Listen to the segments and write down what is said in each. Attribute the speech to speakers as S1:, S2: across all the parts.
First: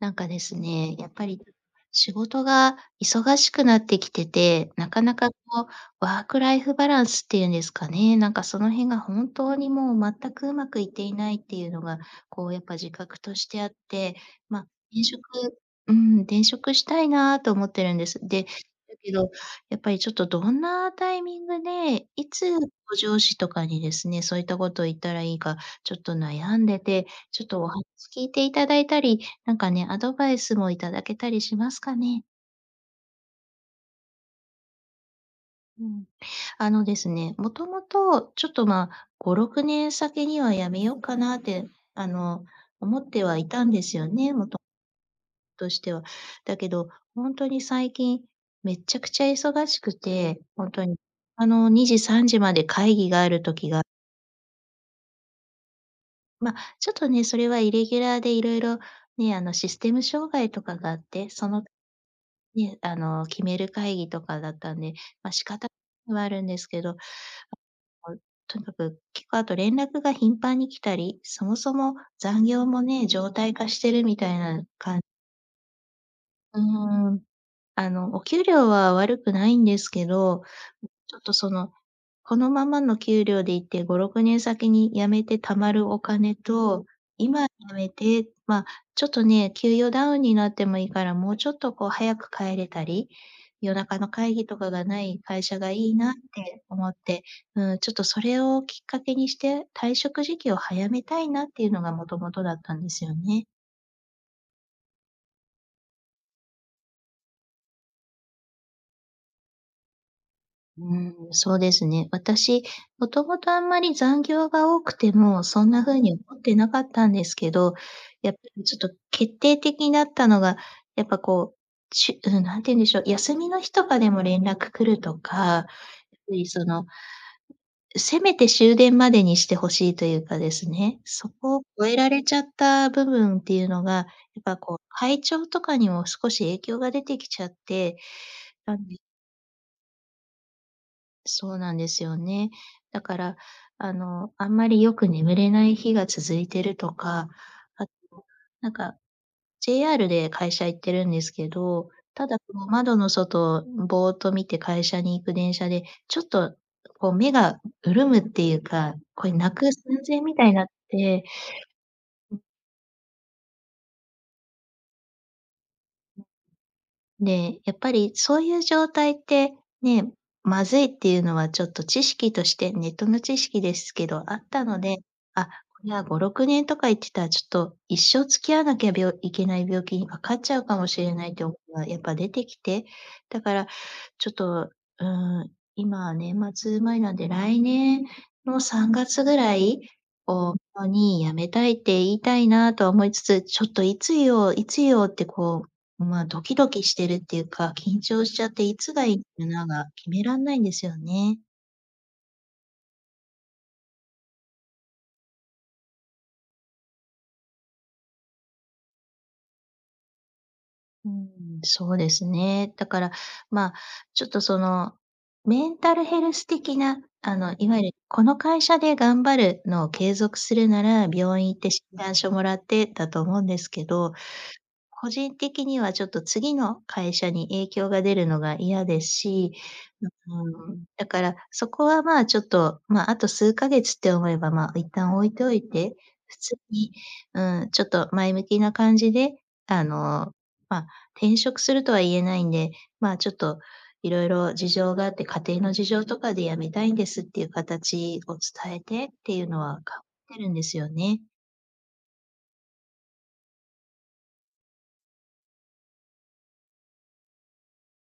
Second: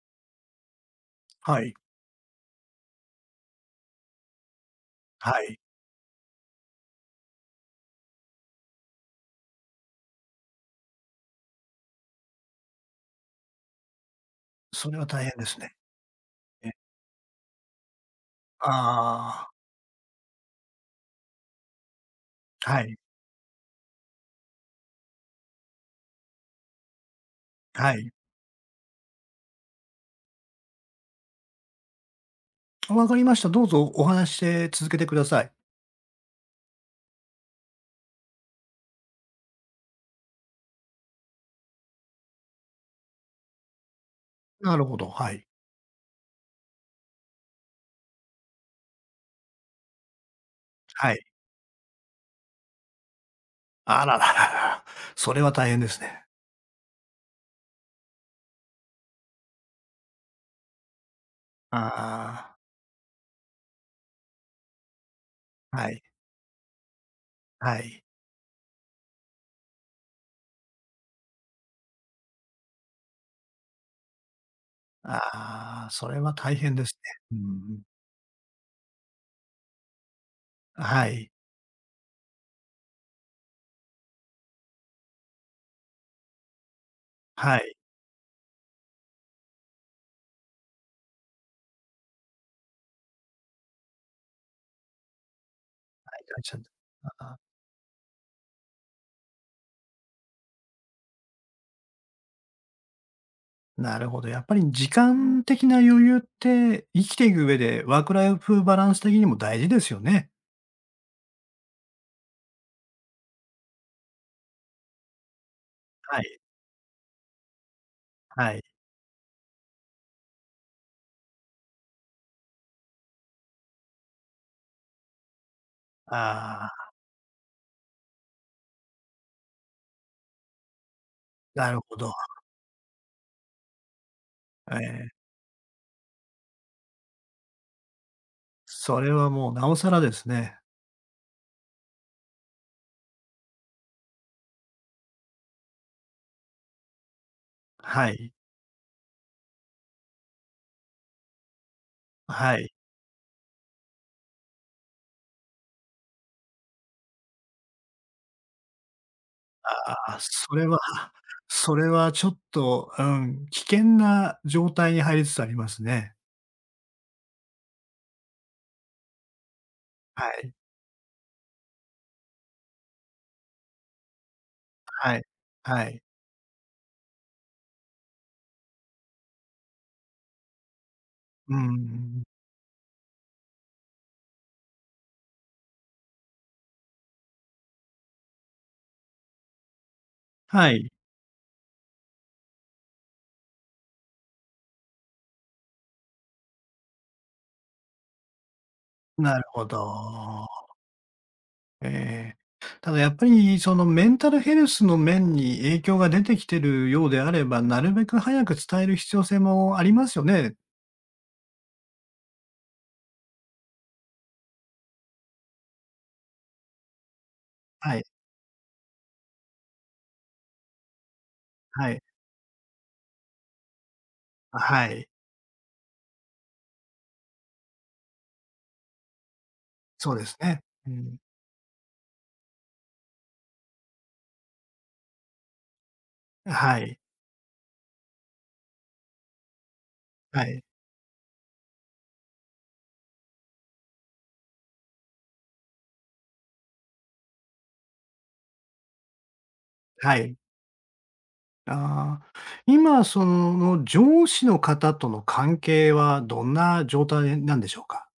S1: なんかですね、やっぱり
S2: はい。
S1: 仕事が忙しくなってきてて、なかな
S2: は
S1: かこ
S2: い。
S1: うワークライフバランスっていうんですかね、なんかその辺が本当にもう全くうまくいっていないっていうのが、こうやっぱ自覚としてあって、ま、
S2: それ
S1: 転
S2: は
S1: 職
S2: 大変ですね。
S1: うん、転
S2: え。
S1: 職したいなと思ってるんです。で、だけど、
S2: ああ。
S1: やっぱりちょっとどんなタイミングで、いつこ
S2: はい。
S1: う上司とかにですね、そういったことを言ったらいいか、ちょっと悩んでて、ちょっとお話
S2: はい。
S1: 聞いていただいたり、なんかね、アドバイスもいただけたりしますかね？
S2: 分かりました。どうぞお話しして、続けてください。
S1: うん。あのですね、もともと、ちょっと、ま、5、 6年先には辞めようかなって、あの、思ってはいたんですよね。もと…
S2: なるほど、はい。
S1: としては。だけど、本当に最近めっちゃくちゃ忙しくて、ほんとに、
S2: はい。
S1: あの、2時3時まで会議がある時が。
S2: あら、ら、ら、ら、それは大変ですね。
S1: ま、ちょっとね、それはイレギュラーで色々ね、あの、システム障害とかがあって、その
S2: ああ。
S1: ね、あの、決める会議とかだったんで、ま、仕方
S2: はい。
S1: はあるんですけど、
S2: はい。
S1: とにかく結構あと連絡が頻繁に来たり、そもそも残業もね、常態化してるみたいな感…
S2: ああ、それは大
S1: う
S2: 変です
S1: ー
S2: ね。
S1: ん、
S2: うーん。
S1: あの、お給料は悪くないんですけど、ん、
S2: は
S1: ちょっ
S2: い。
S1: とそのこのままの給料でいて5、6年先に辞めて貯まるお金と、今
S2: はい。
S1: 辞めて、ま、ちょっとね、給与ダウンになってもいいから、もうちょっとこう早く帰れたり、夜中の会議とかがない会社がいいなっ
S2: あい、会社
S1: て
S2: に、
S1: 思って。
S2: ああ。
S1: うん、ちょっとそれをきっかけにして、退職時期を早めたいなっていうのが元々だったんですよね。
S2: なるほど。やっぱり時間的な余裕って生きていく上でワークライフバランス的にも大事ですよね。
S1: うーん、そうですね。私、もともとあんまり残業が多くてもそんな風に
S2: はい。
S1: 思ってなかったんですけど、やっぱ
S2: はい。
S1: りちょっと決定的になったのが、やっぱこうちゅうん、何て言うんでしょう、休みの日とかでも連絡来るとか、やっぱりそ
S2: ああ。
S1: のせめて終電までにして欲しいというかですね、そこを
S2: なる
S1: 超え
S2: ほ
S1: ら
S2: ど。
S1: れちゃった部分っていうのが、やっぱ
S2: え
S1: こう
S2: え。
S1: 体調とかにも少し影響が出てきちゃって、なんで
S2: それはもう尚更ですね。
S1: そうなんですよね。だからあの、あんまりよく眠れない日が続いてるとか、あ
S2: は
S1: と、
S2: い。
S1: なんか、JR で会社行ってるんですけど、ただそ
S2: は
S1: の
S2: い。
S1: 窓の外をぼーっと見て会社に行く電車で、ちょっと、こう目が潤むっていうか、こう泣く寸
S2: ああ、
S1: 前みたい
S2: そ
S1: になっ
S2: れは
S1: て。
S2: それはちょっと、うん、危険な状態に入りつつありますね。
S1: で、やっぱりそういう状態って、ね。
S2: はい。
S1: 「まずい」っていうのはちょっと知識として、ネットの知識ですけどあったので、
S2: はい。
S1: あ、こ
S2: は
S1: れ
S2: い。
S1: は5、6年とか言ってたらちょっと一生付き合わなきゃびょいけない病気に罹っちゃうかもしれないという
S2: うー
S1: 思いがやっぱ
S2: ん。
S1: 出てきて、だからちょっと、うーん、今、年末前なんで来年の3月ぐらいを目
S2: は
S1: 途
S2: い。
S1: に辞めたいって言いたいなとは思いつつ、ちょっといつ言おう、いつ言おうってこう、ま、ドキドキしてるっていうか、緊張しちゃっていつがいい
S2: なる
S1: か
S2: ほ
S1: なが決めらん
S2: ど。
S1: ないんですよね。
S2: ええ。ただやっぱりそのメンタルヘルスの面に影響が出てきてるようであれば、なるべく早く伝える必要性もありますよね。
S1: うん、そうですね。だから、ま、ちょっとそのメンタルヘルス的な、あの、いわゆる
S2: はい。
S1: 「この会社で頑張る」のを継続するなら、病院行って診
S2: はい。
S1: 断書もらってだと思うんですけど、
S2: あ、はい。
S1: 個人的にはちょっと次の会社に影響が出るのが嫌ですし、
S2: そうですね。
S1: うん。
S2: う
S1: だ
S2: ん。
S1: から、そこは、ま、ちょっと、ま、あと数ヶ月って思えば、ま、一旦置いておいて、普通
S2: は
S1: に、
S2: い。
S1: うん、ちょっと前向きな感じで、あの、
S2: はい。
S1: ま、転職するとは言えないんで、まあちょっと「色々事情があって、家庭の事情とかで辞めたいんです」っていう形を伝えて、っていうのは考
S2: は
S1: え
S2: い。
S1: てるんですよね。
S2: ああ、今その上司の方との関係はどんな状態なんでしょうか？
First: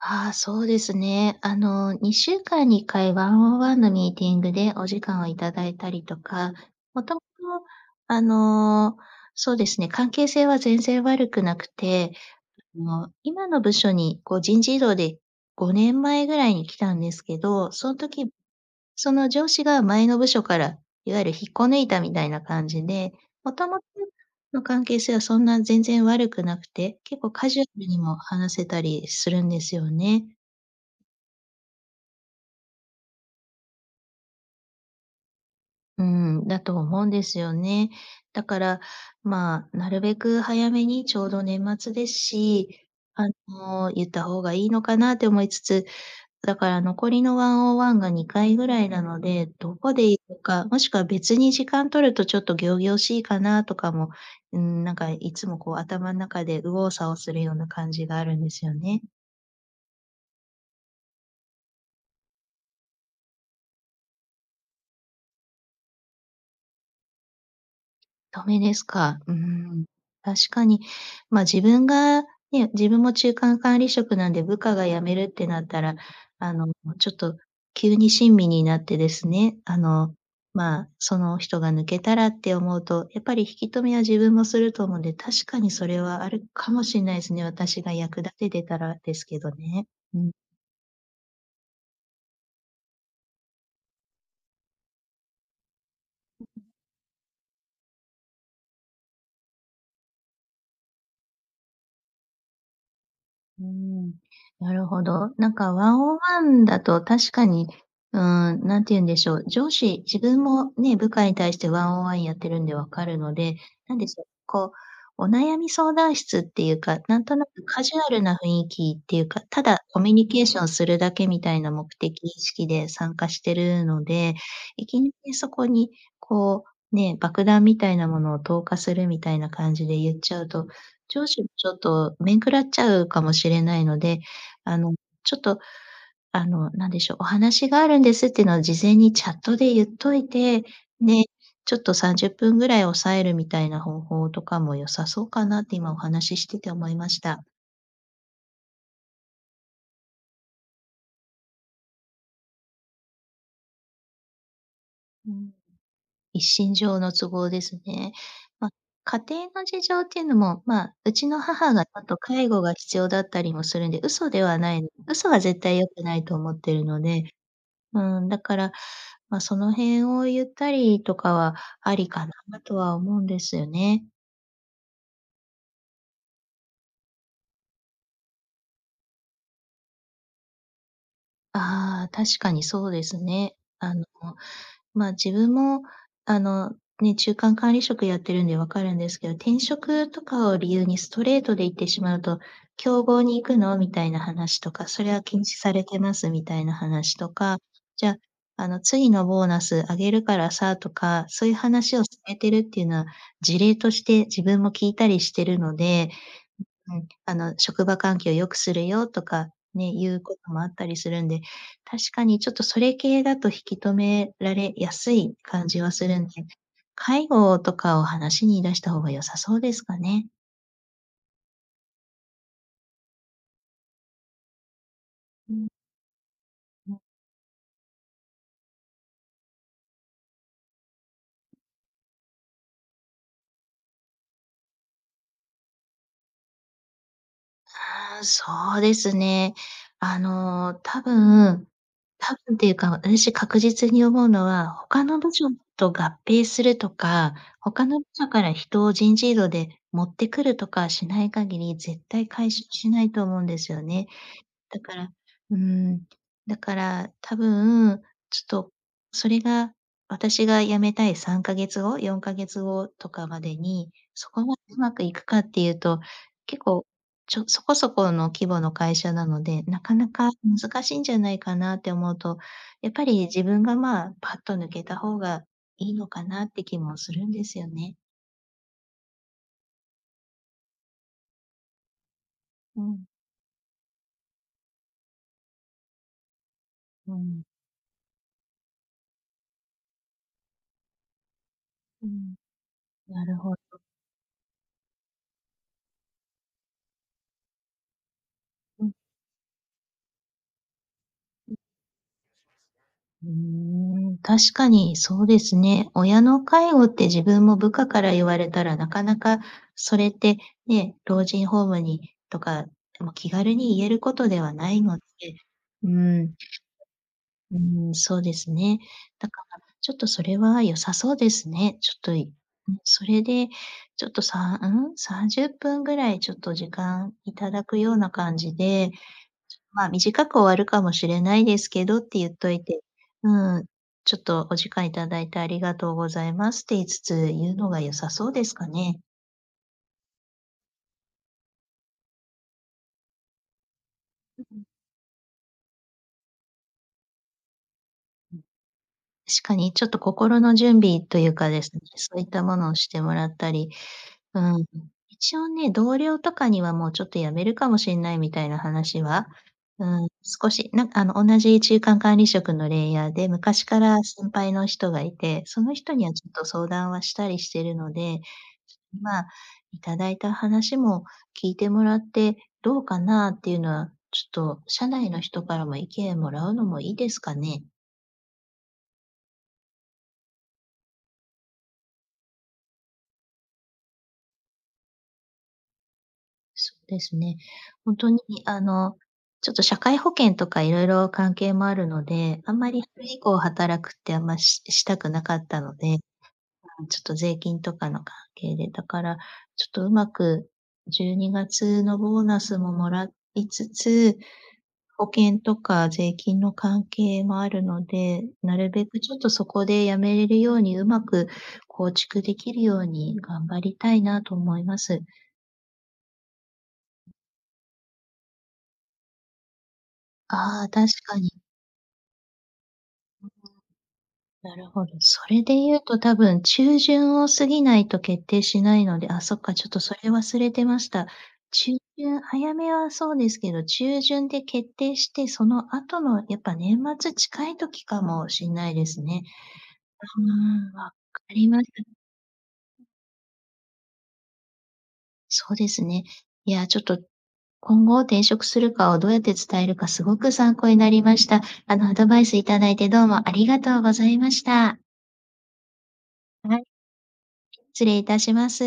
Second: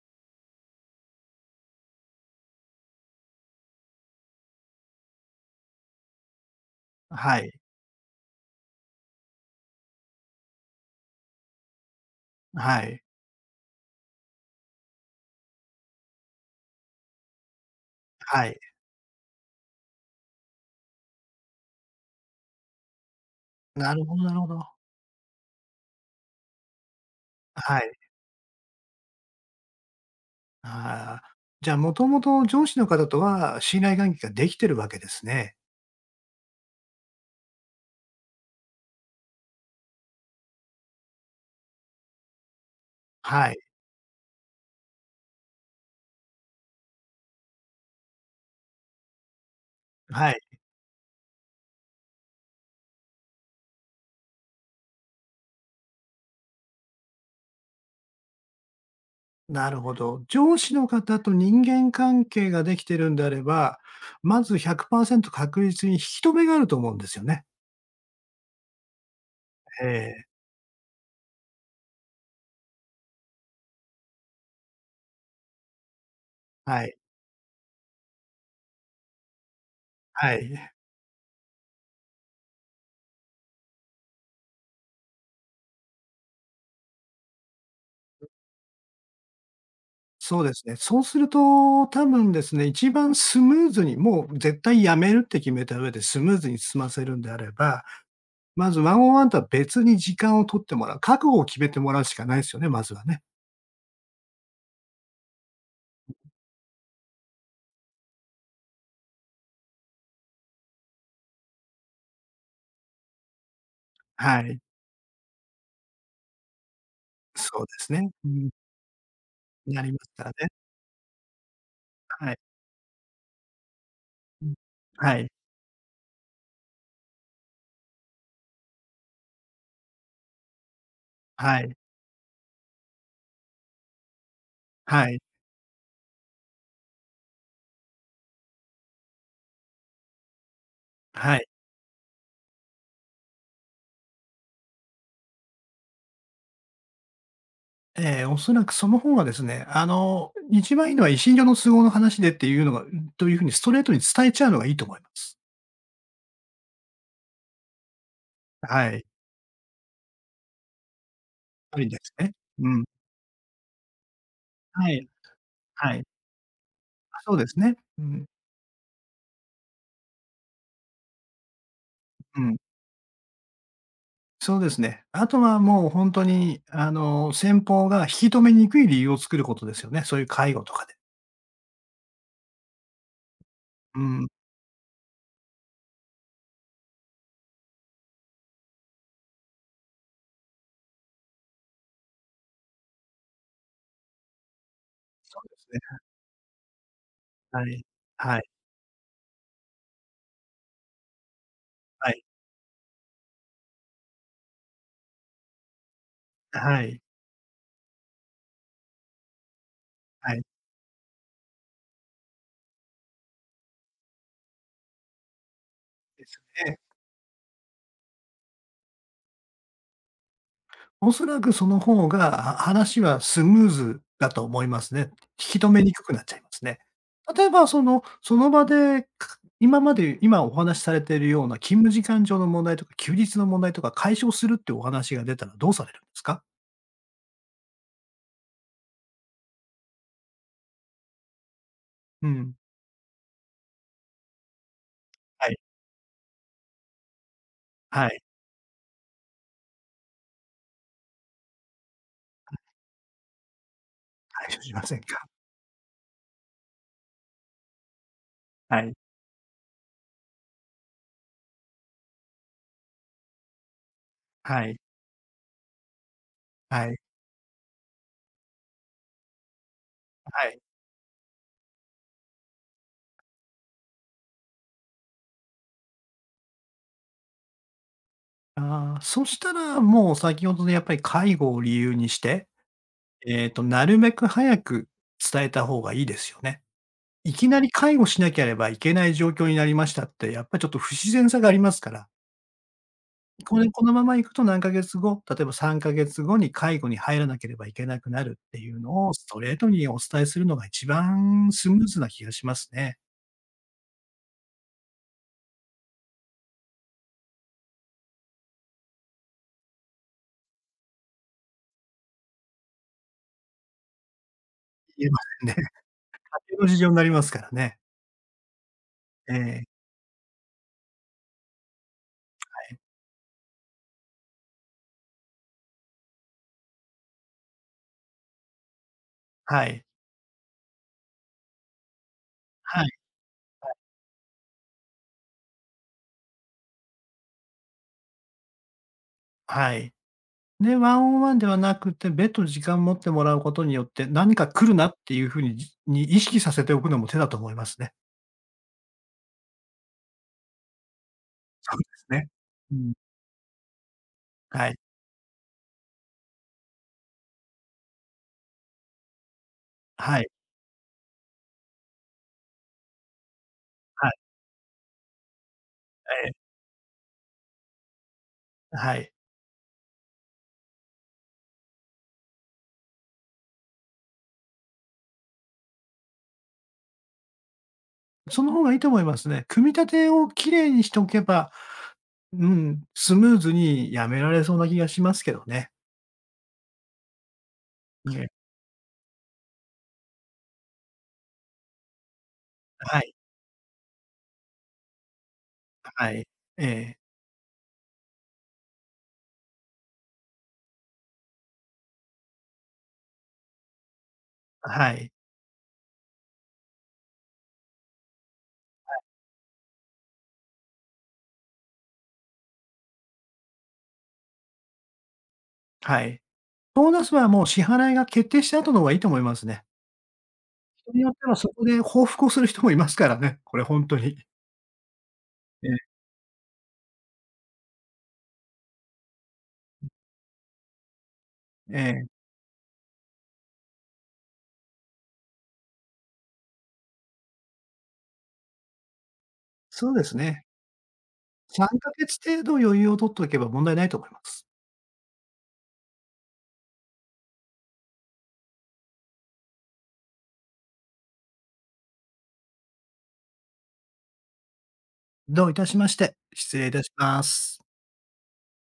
S1: あ、そうですね。あの2週間に1回ワンオンワンのミーティングでお時間をいただいたりとか、もともと
S2: はい。
S1: あの、そうですね、関係性は全然悪くなくて、
S2: は
S1: あ
S2: い。
S1: の今の部署にこう人事異動で5年前ぐらいに来たんですけど、その時
S2: はい。
S1: その上司が前の部署から、いわゆる引っこ抜いたみたいな感じで、元々
S2: なるほどなるほ
S1: の
S2: ど。
S1: 関係性はそんな全然悪くなくて、結構カジュア
S2: は
S1: ル
S2: い。
S1: にも話せたりするんですよね。
S2: あ、じゃあ、もともと上司の方とは、信頼関係ができてるわけですね。
S1: うん、だと思うんですよね。だから、まあ、なるべく早めにちょうど年末ですし、あ
S2: はい。
S1: の言った方がいいのかなと思いつつ、だから残りのワンオンワンが2回ぐらいなので、どこで言
S2: は
S1: うの
S2: い。
S1: か、もしくは別に時間取るとちょっと仰々しいかなとかも、ん、なんかいつもこう頭の中で右往左往するような感じがあるんですよね。
S2: なるほど。上司の方と人間関係ができてるんであれば、まず100%確率に引き留めがあると思うんですよね。
S1: 留めですか。うー
S2: え
S1: ん。
S2: え。
S1: 確かに。ま、自分が、ね。自分も中間管理職なんで部下が辞めるってなったら、あの、
S2: はい。
S1: ちょっと急に親身になってですね、あの、
S2: はい。
S1: まあ、その人が抜けたらって思うと、やっぱり引き留めは自分もすると思うんで、確かにそれはあるかもしれないですね。私が役立ててたらですけどね。うん。
S2: そうですね。そうすると多分ですね、一番スムーズに、もう絶対辞めるって決めた上でスムーズに済ませるんであれば、まずワンオンワンとは別に時間を取ってもらう。覚悟を決めてもらうしかないですよね、まずはね。
S1: うーん、なるほど。なんかワンオンワンだと確かに、うーん、何て言うんでしょう、上司、自分もね、部下に対してワンオンワンやってるんで分かるので、なんでしょう、
S2: はい。
S1: こう、お悩み相談室っていうか、なんとなく
S2: そうで
S1: カ
S2: す
S1: ジュア
S2: ね。
S1: ル
S2: う
S1: な雰
S2: ん。
S1: 囲気っていうか、た
S2: に、な
S1: だ
S2: りま
S1: コ
S2: す
S1: ミュ
S2: か
S1: ニ
S2: ら
S1: ケー
S2: ね。
S1: ションするだけみたいな目的意
S2: はい。
S1: 識で参加してるので、
S2: うん。
S1: いきな
S2: はい。
S1: りそこにこう、ね、爆弾みたいなものを投下するみたいな感じで言っちゃうと、上司も
S2: は
S1: ち
S2: い。
S1: ょっと面食らっちゃうかもしれないので、あの、
S2: はい。
S1: ちょっと、あの、何でしょう、お話があるんですっていうのは事前にチャットで言っといて、ね、
S2: はい。
S1: ちょっと30分ぐらい押さえるみたいな方法とかも良さそうかなって、今お話ししてて思いました。
S2: ええ、おそらくそのほうがですね、あの、一番いいのは一身上の都合の話でっていうのがという風にストレートに伝えちゃうのがいいと思いま
S1: う
S2: す。
S1: ん。一身上の都合ですね。ま、
S2: はい。
S1: 家庭の事情っていうのも、ま、うちの母
S2: あ
S1: がち
S2: りで
S1: ょっ
S2: す
S1: と
S2: ね、
S1: 介護
S2: う
S1: が
S2: ん。
S1: 必要だったりもするんで、嘘ではない、
S2: はい。
S1: 嘘は絶対良
S2: は
S1: く
S2: い。
S1: ないと思っているの
S2: あ、
S1: で
S2: そうですね。
S1: う
S2: う
S1: ー
S2: ん。
S1: ん、だから、ま、その辺を言ったりとかはありか
S2: うん。
S1: なとは思うんですよね。
S2: そうですね。あとは、もう、ほんとに、あの、先方が引き止めにくい理由を作ることですよね、そういう介護とかで。
S1: ああ、確かにそうですね。あ
S2: う
S1: の、
S2: ん。
S1: もう、ま、自分も、あの、ね、中間管理職やってるんで分かるんですけど、転職とかを理由にストレートで言ってしまうと「競合に行くの？」みたいな話とか「それは
S2: そ
S1: 禁
S2: うで
S1: 止
S2: す
S1: されて
S2: ね。
S1: ます」みたいな話とか、
S2: はい。
S1: じゃ、
S2: はい。
S1: あの、「次のボーナス上げるからさ」とか、そういう話を
S2: は
S1: 進
S2: い。
S1: めているっていうのは、事例として自分も聞いたりしてるので、
S2: は
S1: うん
S2: い。
S1: うん、あの「職場環境を良くするよ」とかね、いうこ
S2: はい。
S1: ともあったりするんで、確かに、ちょっと、それ系だと引き止められやすい感じはするん
S2: で
S1: で、
S2: すよね。
S1: 介護をとかを話に出した方が良さそうですかね。
S2: おそらぐその方が、話はスムーズだと思いますね。引
S1: う
S2: き
S1: ん。
S2: 留めにくくなっちゃいますね。
S1: う。
S2: 例えばそのその場で、かか、今まで、今お話しされてるような勤務時間上の問題とか、休日の問題とか解消するっていうお話が出たらどうされるんですか？
S1: ああ、そうですね。あの、多分、
S2: う
S1: 多
S2: ん。
S1: 分っていうか、うし確実に思うのは、他の部署
S2: はい。
S1: と合併するとか、他の部
S2: はい。
S1: 署から人を人事異動で持ってくるとかしない限り、絶対解消しないと思うんですよね。
S2: 解消し
S1: だ
S2: ませ
S1: か
S2: ん
S1: ら
S2: か。
S1: うーん、だから多分、ちょっと
S2: はい。
S1: それが私が辞めたい3か月後、4か月後とかまでに、そこま
S2: は
S1: で
S2: い。
S1: うまくいくかっていうと、結構、
S2: はい。
S1: ちょそこそこの規模の会社なので、なかなか
S2: はい。
S1: 難しいんじゃないかなって思うと、やっぱり自分が、まあ、パッと抜けた方がいいのかなって気もするんですよね。
S2: ああ、そしたらもう先ほどのやっぱり介護を理由にして、
S1: うん。
S2: えっと、なるべく早く伝えた方がいいですよね。
S1: う
S2: い
S1: ん。
S2: きなり介護しなければいけない状況になりましたってやっぱりちょっと不自然さがありますから。
S1: うん。なるほ
S2: これ、
S1: ど。
S2: このまま行くと何ヶ月後、例えば3か月後に介護に入らなければいけなくなるっていう
S1: うん。
S2: のを、ストレートにお伝えするのが一番
S1: うん。
S2: スムーズな気がしますね。
S1: うーん、確かにそうですね。親の介護って自分も部下から言われたらなかなか、それってね、老人ホームにとか、ま、気軽に言えることではないので
S2: 言えませんね。家
S1: うーん。
S2: 庭の事情になりますから
S1: う
S2: ね。
S1: ーん、そうですね。だ
S2: え
S1: から、
S2: え。
S1: ちょっとそれは良さそうですね。ちょっとい
S2: は
S1: う
S2: い。
S1: ん、それでちょっとさんうん？30分ぐらいちょっと時間いただくような感じで、ちょ、
S2: はい。
S1: まあ、短く終わるかもしれないですけどって言っといて、
S2: はい。
S1: うん、
S2: はい。
S1: ちょっとお時間いただいてありがとうございますって言いつつ言うのが良さそうですかね。
S2: はい。で、ワンオンワンではなくて、別途時間持ってもらうことによって何
S1: うん
S2: か
S1: うん。
S2: 来るなっていう風にに意識させておくのも手だと思いますね。
S1: うん。しかに、ちょっと心の準備というかです
S2: そ
S1: ね、
S2: うです
S1: そういっ
S2: ね。
S1: たものを
S2: う
S1: し
S2: ん。
S1: てもらったり。うーん、
S2: はい。
S1: 一応ね、同僚とかにはもうちょっと辞めるかもしんないみたいな話は、うーん、
S2: はい。
S1: 少しなんあの、同じ中間管理職のレイヤーで、昔から
S2: はい。
S1: 先輩の人がいて、その人には
S2: え
S1: ちょっ
S2: え。
S1: と相談はしたりしてるので、
S2: はい。
S1: ま、いただいた話も聞いてもらって、どうかなっていうのは、ちょっと社内の人からも意見もらうのもいいですかね。
S2: その方がいいと思いますね。組み立てを綺麗にしておけば、うん、スムーズに辞められそうな気がしますけどね。
S1: そうですね。本当
S2: い
S1: に、
S2: え。
S1: あの、ちょっと社会保険とか色々関係もあるので、あんまり、そ
S2: は
S1: れ
S2: い。
S1: 以降働くって、あんまししたくなかったので、う
S2: はい。え
S1: ーん、
S2: え。
S1: ちょっと税金とかの関係で。だから、ちょっとうまく12月のボーナスももらいつつ、
S2: は
S1: 保
S2: い。
S1: 険とか税金の関係もあるので、なるべ
S2: はい。
S1: くちょっとそこで辞めれるように上手く構築できるように頑張りたいなと思います。
S2: はい。ボーナスはもう支払いが決定した後の方がいいと思いますね。
S1: ああ、確
S2: 人によっ
S1: か
S2: ては
S1: に。
S2: そこで報復をする人もいますから
S1: うん
S2: ね、これほんとに。
S1: うん。なるほど。それで言う
S2: え。
S1: と多分中旬を過ぎないと決定しないので。あ、そっか、ちょっとそれ忘れてました。中
S2: ええ。
S1: 旬、早めはそうですけど、中旬で決定して、その後のやっぱ年末近い時かもしんないですね。
S2: そうです
S1: う
S2: ね。
S1: ーん、わかります。
S2: 3か月程度余裕を取っておけば問題ないと思います。
S1: そうですね。いや、ちょっと、今後転職するかをどうやって伝えるかすごく参考になりました。あの、アドバイスいただいてどうもありがとうございました。
S2: どういたしまして、失
S1: はい。
S2: 礼いたします。
S1: 失礼いたします。